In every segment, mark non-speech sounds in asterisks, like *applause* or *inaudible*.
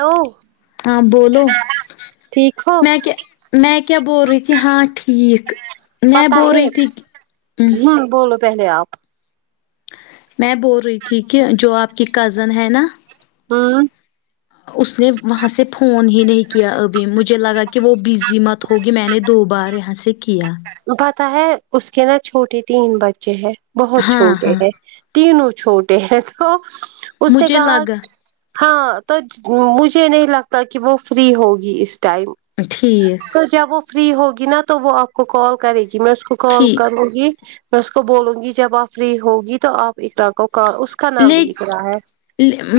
hello ہاں بولو ٹھیک ہو میں کیا بول رہی تھی ہاں ٹھیک میں پتا بول ہے رہی تھی ہمم ہوں بولو پہلے آپ میں بول رہی تھی کہ جو آپ کی کزن ہے نا ہوں اس نے وہاں سے فون ہی نہیں کیا ابھی مجھے لگا کہ وہ بزی مت ہوگی میں نے دو بار یہاں سے کیا پتا ہے اس کے نا چھوٹے تین بچے ہیں بہت ہاں چھوٹے ہاں ہیں تینوں چھوٹے ہیں تو اس نے مجھے کہا لگا ہاں تو مجھے نہیں لگتا کہ وہ فری ہوگی اس ٹائم ٹھیک تو جب وہ فری ہوگی نا تو وہ آپ کو کال کرے گی میں اس کو کال ٹھیک کروں گی میں اس کو بولوں گی جب آپ فری ہوگی تو آپ اقراء کو کال اس کا نام لے بھی اقراء ہے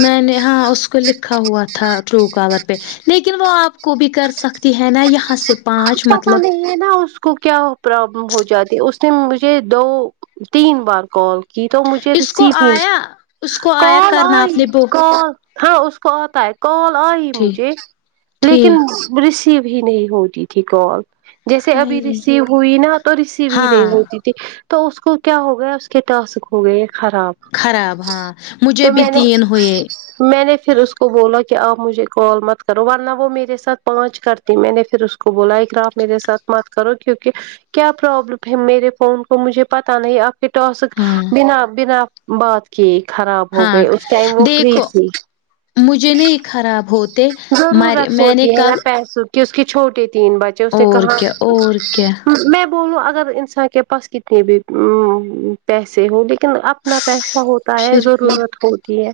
میں نے ہاں اس کو لکھا ہوا تھا ٹروکالر پہ لیکن وہ آپ کو بھی کر سکتی ہے نا یہاں سے پانچ مطلب یہ نا اس کو کیا پرابلم ہو جاتی اس نے مجھے دو تین بار کال کی تو مجھے اس کو ریسیو ہی آیا اس کو آیا کال کرنا آپ نے آئی وہ کال ہاں اس کو آتا ہے کال آئی ٹھیک مجھے ٹھیک لیکن ریسیو ہی نہیں ہوتی تھی کال جیسے ابھی ہائی ریسیو ہوئی نا تو ریسیو ہی نہیں ہاں ہوتی تو اس کو کیا ہو گیا اس کے ٹاسک ہو گئے خراب خراب ہاں مجھے تو بھی میں نے تین ہوئے میں نے پھر اس کو بولا کہ آپ مجھے کال مت کرو ورنہ وہ میرے ساتھ پانچ کرتی میں نے پھر اس کو بولا ہے کہ آپ میرے ساتھ مت کرو کیونکہ کیا پرابلم ہے میرے فون کو مجھے پتا نہیں آپ کے ٹاسک ہاں بنا بنا بات کی خراب ہو ہاں گئے اس ٹائم وہ فری دیکھو تھی مجھے نہیں خراب ہوتے مر میں نے کل کہ اس کے چھوٹے تین بچے اس نے اور کہاں کیا اور کیا میں بولو اگر انسان کے پاس کتنے بھی مم پیسے ہو لیکن تو اپنا پیسہ ہوتا ہے پھر بھی ضرورت ہوتی ہے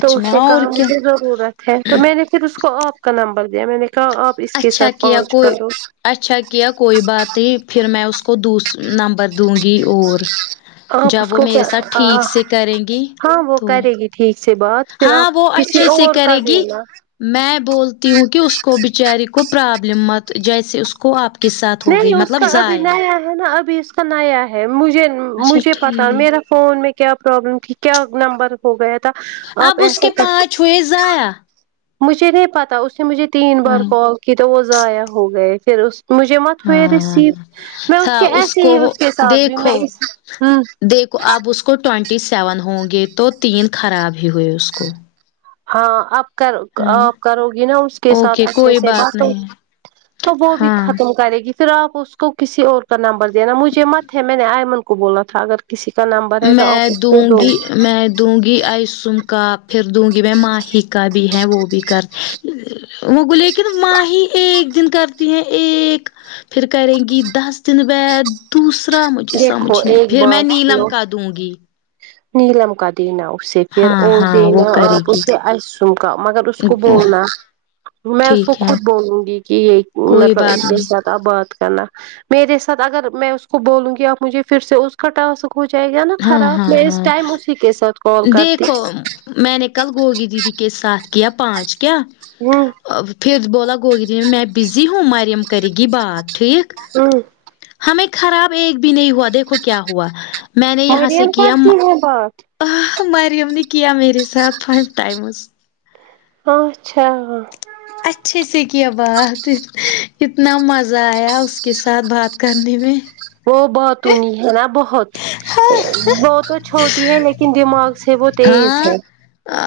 تو میں اس نے اور کہا کیا مجھے ضرورت ہے تو میں نے پھر اس کو آپ کا نمبر دیا میں نے تو آپ اس کے اچھا ساتھ کیا پانچ کوئی کرو اچھا کیا کوئی بات نہیں پھر میں اس کو دوسرا نمبر دوں گی اور آپ اس جب وہ کو میرے کیا ساتھ ٹھیک سے کریں گی ہاں وہ تو کرے گی ٹھیک سے بات پھر ہاں آپ وہ کسی اچھے سے اور کا کرے گی دینا میں بولتی ہوں کہ اس کو بیچاری کو پرابلم مت جیسے اس کو آپ کس ساتھ ہو نہیں گئی اس مطلب کا ابھی ضائع نیا ہے نا ابھی اس کا نیا ہے مجھے اچھا مجھے پتا ٹھیک میرا فون میں کیا پرابلم تھی کیا نمبر ہو گیا تھا آپ اب اس ایسا کے کر پانچ ہوئے ضائع مجھے نہیں پتا اس نے مجھے تین بار ہاں کال کی تو وہ ضائع ہو گئے پھر اس مجھے مت ہوئے ہاں ریسیو میں اس تھا کے ایسے کو ہی اس کے ساتھ بھی میں دیکھو اس ہوں دیکھو اب اس کو ٹونٹی سیون ہوں گے تو تین خراب ہی ہوئے اس کو ہاں آپ ہے نا آپ کرو گی نا اس کے ساتھ اوکے اچھے کوئی سے بات ہو نہیں تو وہ بھی ہاں ختم کرے گی پھر آپ اس کو کسی اور کا نمبر دینا مجھے مت ہے میں نے آئمن کو بولا تھا اگر کسی کا نمبر ہے تو میں آپ اس کو دوں دو گی میں دوں گی آئسن کا پھر دوں گی میں ماہک کا بھی ہے وہ بھی کر وہ لیکن ماہی ایک دن کرتی ہیں ایک پھر کریں گی دس دن بعد دوسر را مجھے دیکھو سمجھ نی ایک پھر میں بار نیلم سنو کا دوں گی نیلم کا دینا اسے پھر ہاں اور ہاں وہ دینا کرے آپ گی اسے آسوم کا مگر اس کو بولنا میں اس کو ٹھیک ہے خود بولوں گی کہ یہ کوئی مطلب ان بات کے نہیں ساتھ ا بات کرنا میرے ساتھ اگر میں اس کو بولوں گی آپ مجھے پھر سے اس کا ٹاسک ہو جائے گا نا ہاں خراب ہاں میں اس ہاں ٹائم اسی کے ساتھ کال کرتی دیکھو میں نے کل گوگی دیدی کے ساتھ کیا پانچ کیا ہوں ا پھر بولا گوگری میں بزی ہوں ماریم کرے گی بات ٹھیک سن ہمیں خراب ایک بھی نہیں ہوا دیکھو کیا ہوا میں نے یہاں سے مریم کیام کرتی ہیں بات آہ مریم نے کیا میر ے ساتھ فائیو ٹائمز ہاں اچھا اچھے سے کیا بات کتنا مزہ آیا اس کے ساتھ بات کرنے میں وہ با تونی ہے نا بہت ا وہ تو چھوٹی ہے لیکن دماغ سے وہ تیز ہاں ہے ا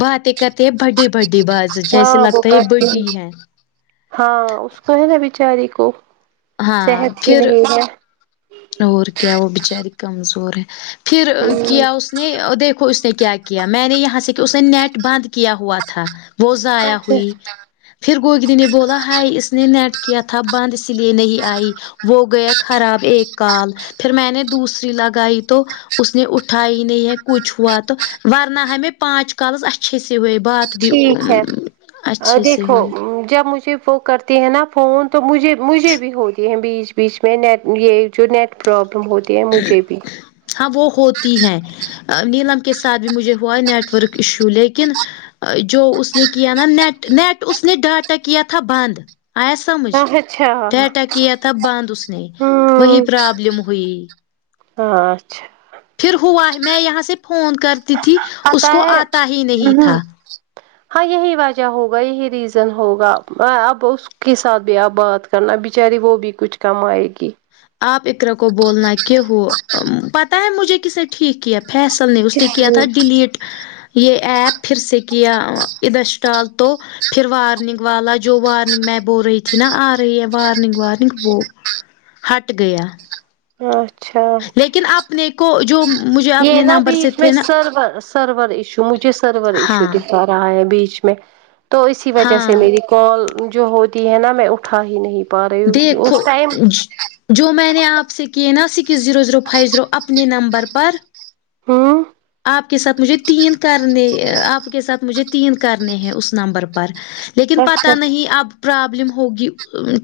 باتیں کر تیں بڈ ی بڈی باز جیسے ہاں وہ لگتا ہےیہ کرتی ہے بڈی ہیں ہاں اس کو ہے نا بچاری کو ہاں صحت ہی پھر نہیں ہے اور کیا وہ بچاری کمزور ہے پھر ہوں کیا اس نے دیکھو اس نے کیا کیا میں نے یہاں سے کہ اس نے نیٹ بند کیا ہوا تھا وہ زایع اچھا ہوئی پھر گوگر ی نے بولا ہائی اس نے نیٹ کیا تھا بند اسی لیے نہیں آئی وہ گیا خراب ایک کال پھر میں نے دوسری لگائی تو اس نے اٹھائی ہی نہیں ہے کچھ ہوا تو ورنہ ہمیں پانچ کالس اچھے سے ہوئے بات بھی ٹھیک ہے ا اچھے سے دیکھو ہوئی جب مجھے وہ کر تی ہیں نا فون تو مجھے مجھے بھی ہوتی ہیں بیچ بیچ میں نیٹ یہ جو نیٹ پرابلم ہوتی تی ہیں مجھے بھی ہاں وہ ہوتی ہیں ا نیلم کے ساتھ بھی مجھے ہوا نیٹورک ایشو لیکن ا جو اس نے کیا نا نیٹ نیٹ اس نے ڈاٹا کیا تھا بند آیس سمجھ اچھا ہوں ڈاٹا کیا تھا بند اس نے وہی پرابلم ہوئی اں اچھا پھر ہوا ہے میں یہاں سے فون کرتی تھی اس پتا کو آتا ہی نہیں ہے تھا ہاں یہی وجہ ہوگا یہی ریزن ہوگا ا اب اس کے ساتھ بھی آپ بات کرنا بچاری وہ بھی کچھ کم آئے گی آپ ات رکھو بولنا کہ ہو ام پتہ ہے مجھے کس نے ٹھیک کیا فیصل نے اس نے کیا تھا ڈیلیٹ یہ ایپ پھر سے کیا ا ابسٹال تو پھر وارننگ والا جو وارننگ میں بو رہی تھی نا آ رہی ہے وارننگ وارننگ بو ہٹ گیا اں اچھا لیکن اپنے کو جو مجھے یہ اپنے نا نمبر سے بیچ میں تھے نا سرورس سرور ایشو مجھے سرور ایشو ہاں دکھا رہا ہے بیچ میں تو اسی وجہ ہاں سے میری کال جو ہوتی ہے نا میں اٹھا ہی نہیں پا رہی ہوں دیکھو اس ٹائم اج جو میں نے آپ سے کیے نا six zero zero five zero اپنے نمبر پر ہوں آپ کے ساتھ مجھے تین کرنے ا آپ کے ساتھ مجھے تین کرنے ہیں اس نمبر پر لیکن اچھا پتہ نہیں اب پرابلم ہوگی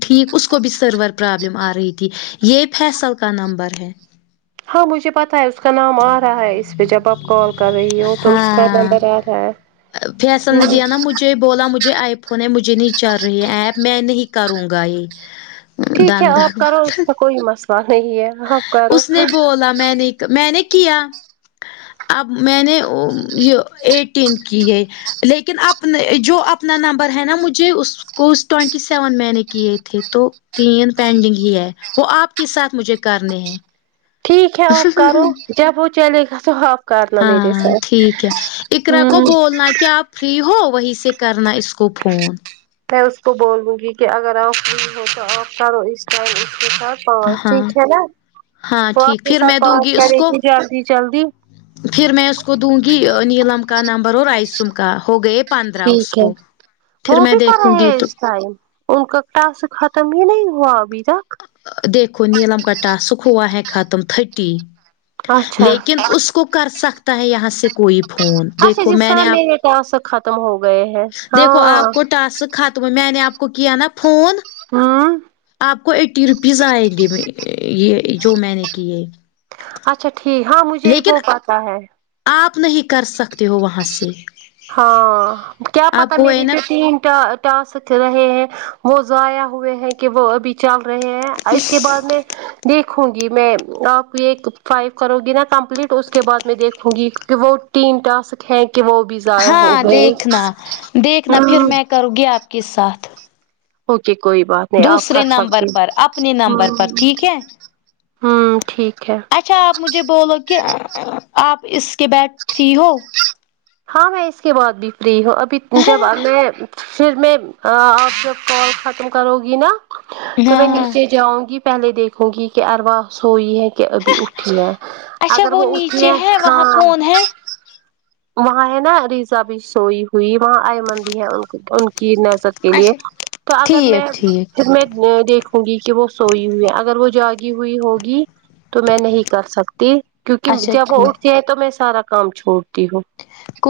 ٹھیک اس کو بھی سرور پرابلم آ رہی تھی یہ فیصل کا نمبر ہے ہاں مجھے پتہ ہے اس کا نام آ رہا ہے اس پہ جب آپ کال کر رہی ہو تو اس کا ہاں نمبر آ رہا ہے فیصل نے ہ دیا نا مجھے بولا مجھے آئی فون ہے مجھے نہیں چل رہی ایپ میں نہیں کروں گا یہ ٹھیک ہے آپ دندگ کرو اس کا کوئی مسئلہ نہیں ہے آپ کرو اس نے بولا میں نے میں نے کیا اب میں نے یہ ایٹین کی ہے لیکن اپنے جو اپنا نمبر ہے نا مجھے اس کوس ٹینٹی سیون میں نے کیے تھے تو تین پینڈنگ ہی ہے وہ آپ کے ساتھ مجھے کرنے ہیں ٹھیک ہے اپ کرو جب وہ چلے گا تو آپ کرنا میرے ہاں ساتھ ٹھیک ہے اقرا کو ہوں بولنا کہ آپ فری ہو وہیں سے کرنا اس کو فون میں اس کو بولوں گی کہ اگر آپ فری ہو تو آپ کرو اس کرو اسکے ساتھ پانچ ہاں ٹھیک ہے نا ہاں وہ اپ ٹھیک کے پھر ساتھ میں دوں پانچ اس کرے کو گی جلدی جلدی پھر میں اس کو دوں گی نیلم کا نمبر اور ائسم کا ہو گئے پندرہ اس ٹھیک ہے کو وہ پھر میں بھی دیکھوں کررہے گی ہیں تو اس ٹائم ان کا ٹاسک ختم ہی نہیں ہوا ابھی تک دیکھو نیلم کا ٹاسک ہوا ہے ختم تھرٹی اچھا لیکن اس کو کر سکتا ہے یہاں سے کوئی فون اچھا دیکھو جس میں طرح نے آپ میرے ٹاسک ختم ہو گئے ہیں دیکھو ہاں آپ کو ٹاسک ختم میں نے آپ کو کیا نا فون ہاں آپ کو ایٹی روپیز آئیں گے یہ جو میں نے کی ہے اچھا ٹھیک ہاں مجھے وہ پتا ہے آپ نہیں کر سکتے ہو وہاں سے ہاں کیا آپ پتا کو ہے میری نا جوتی انٹر ٹاسک رہے ہیں وہ ضایا ہوئے ہیں کہ وہ ابھی چل رہے ہیں اس کے بعد میں دیکھوں گی میں آپ ایک فائیو کرو گی نا کمپلیٹ اس کے بعد میں دیکھوں گی کہ وہ تین ٹاسک ہے کہ وہ بھی ضائع ہو ہاں گئے دیکھنا دیکھنا پھر ہوں میں کرونگی آپکے ساتھ اوکے کوئی بات نہیں آپ کر دوسرے نمبر سکتی پر اپنے نمبر پر ہمم ٹھیک ہے ہوں ٹھیک ہے اچھا آپ مجھے بولو کہ آپ اس کے بیڈ فری ہو ہاں میں اس کے بعد بھی فری ہوں ابھی جب ہاں میں پھر میں آپ جب کال ختم کرو گی نا تو میں ہاں نیچے جاؤں گی پہلے دیکھو گی کہ اروا سوئی ہے کہ ابھی اٹھی ہے اچھا اگر وہ اٹھی نیچے ہے وہاں ہاں کون ہے وہاں ہے نا ریزا بھی سوئی ہوئی وہاں ایمن بھی ہے ان ان کی نظر کے لیے اچھا تو اگر میں ٹھیک ٹھیک پھر میں میں دیکھوں گی کہ وہ سوئی ہوئی ہے اگر وہ جاگی ہوئی ہوگی تو میں نہیں کر سکتی کیونکہ اچھا جب وہ کوئی اٹھتی ہیں تو میں سارا کام چھوڑتی ہوں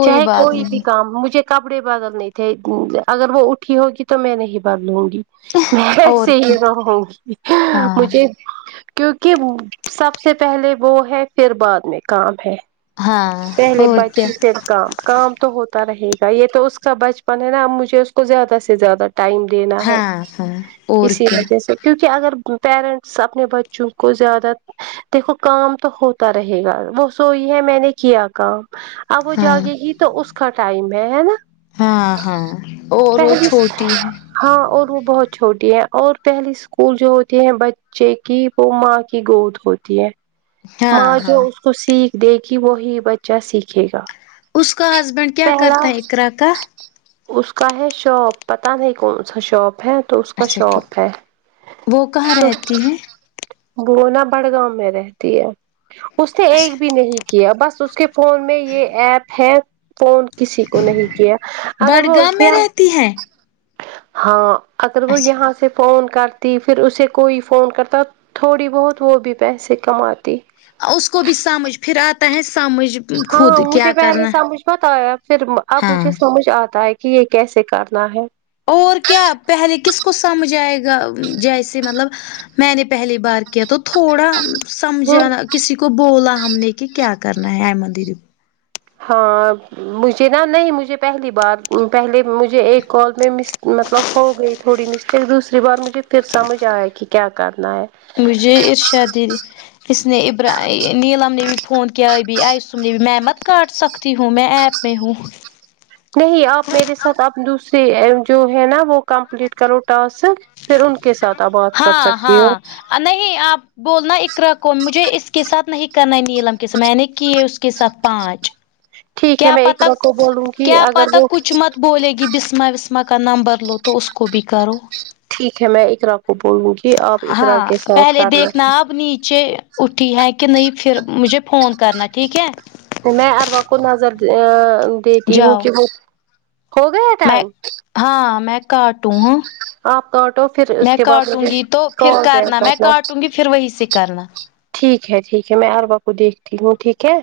چاہے بات کوئی بھی نہیں کام مجھے کپڑے بدل نہیں تھے اگر وہ اٹھی ہوگی تو میں نہیں بدلوں گی اور ویسے کیا ہی رہوں گی ہاں مجھے کیونکہ سب سے پہلے وہ ہے پھر بعد میں کام ہے ہاں اور کیا *unintelligible* پھر کام کام تو ہوتا رہے گا یہ تو اس کا بچپن ہے نا اب مجھے اس کو زیادہ سے زیادہ ٹائم دینا ہے ہاں ہاں اور اسی کیا وجہ سے کیونکہ اگر پیرنٹس اپنے بچوں کو زیادہ دیکھو کام تو ہوتا رہے گا وہ سوی ہے میں نے کیا کام اب وہ ہاں جاگے گی تو اس کا ٹائم ہے ہے نا ہاں ہاں اور وہ پہلی چھوٹی ہے ہاں اور وہ بہت چھوٹی ہے اور پہلی اسکول جو ہوتی ہیں ب چے کی وہ ماں کی گود ہوتی ہے ہاں ماں جو ہاں اس کو سیکھ دے گی وہی بچہ سیکھے گا اس کا ہسبینڈ کیا پہلا کرتا ہے اقرا کا اس کا ہے شاپ پتہ نہیں کون سا شاپ ہے تو اس کا اچھا ٹھیک شوپ ہے وہ کہاں تو رہتی ہے بو نا بڑگاوں میں رہتی ہے اس نے ایک اچھا بھی نہیں کیا بس اس کے فون میں یہ ایپ ہے فون کسی کو نہیں کیا اگر وہ بڈگام میں کیا رہتی ہے ہاں اگر وہ یہاں اچھا سے فون کر تی پھر اسے کوئی فون کرتا تھوڑی بہت وہ بھی پیسے کماتی اس کو بھی سمجھ پھر آتا ہے سمجھ ہاں خود کیا مجھے پہلے کرنا سمجھ مت آیا پھر اب ہاں مجھے سمجھ آتا ہے کہ یہ کیسے کرنا ہے اور کیا پہلے کس کو سمجھ آئے گا جیسے مطلب میں نے پہلی بار کیا تو تھوڑا ہوں سمجھانا کسی کو بولا ہم نے کہ کیا کرنا ہے ایمن دیدی کو ہاں مجھے نا نہیں مجھے پہلی بار پہلے مجھے ایک کال میں مس مطلب ہو گئی تھوڑی مسٹیک دوسری بار مجھے پھر سمجھ آیا کہ کیا کرنا ہے مجھے ارشا دی اس نے ابر نیلم نے بھی فون کیا بھی آئیسوم نے بھی میں مت کاٹ سکتی ہوں میں ایپ میں ھوں نہیں آپ میرے ساتھ آپ دوسرے جو ہے نا وہ کمپلیٹ کرو ٹاسک پھر ان کے ساتھ آپ بات کر ہاں سکتی ہو ہاں نہیں آپ بولنا اقرا کو مجھے اس کے ساتھ نہیں کرنا ہے نیلم کے ساتھ میں نے کیے اس کے ساتھ پانچ ٹھیک ہے کیا میں پتہ اقرا کو بولوں گی کیا اگر پتہ وہ کچھ مت بولے گی بسمہ وسما کا نمبر لو تو اس کو بھی کرو ٹھیک ہے میں اقرا کپ *unintelligible* ہاں پہلے دیکھنا اب نیچے اٹھی ہیں کہ نہیں پھر مجھے فون کرنا ٹھیک ہے میں اروا کو نظر دیتی ہوں جاؤ کہ وہ ہو گیا میں ٹائم ہاں میں کاٹوں ہاں آپ کاٹو پھر اس میں کے بعد کاٹوں مجھے گی تو پھر کال بیک کرنا میں کاٹوں گی پھر وہی سے کرنا ٹھیک ہے ٹھیک ہے میں عروہ کو دیکھتی ہوں ٹھیک ہے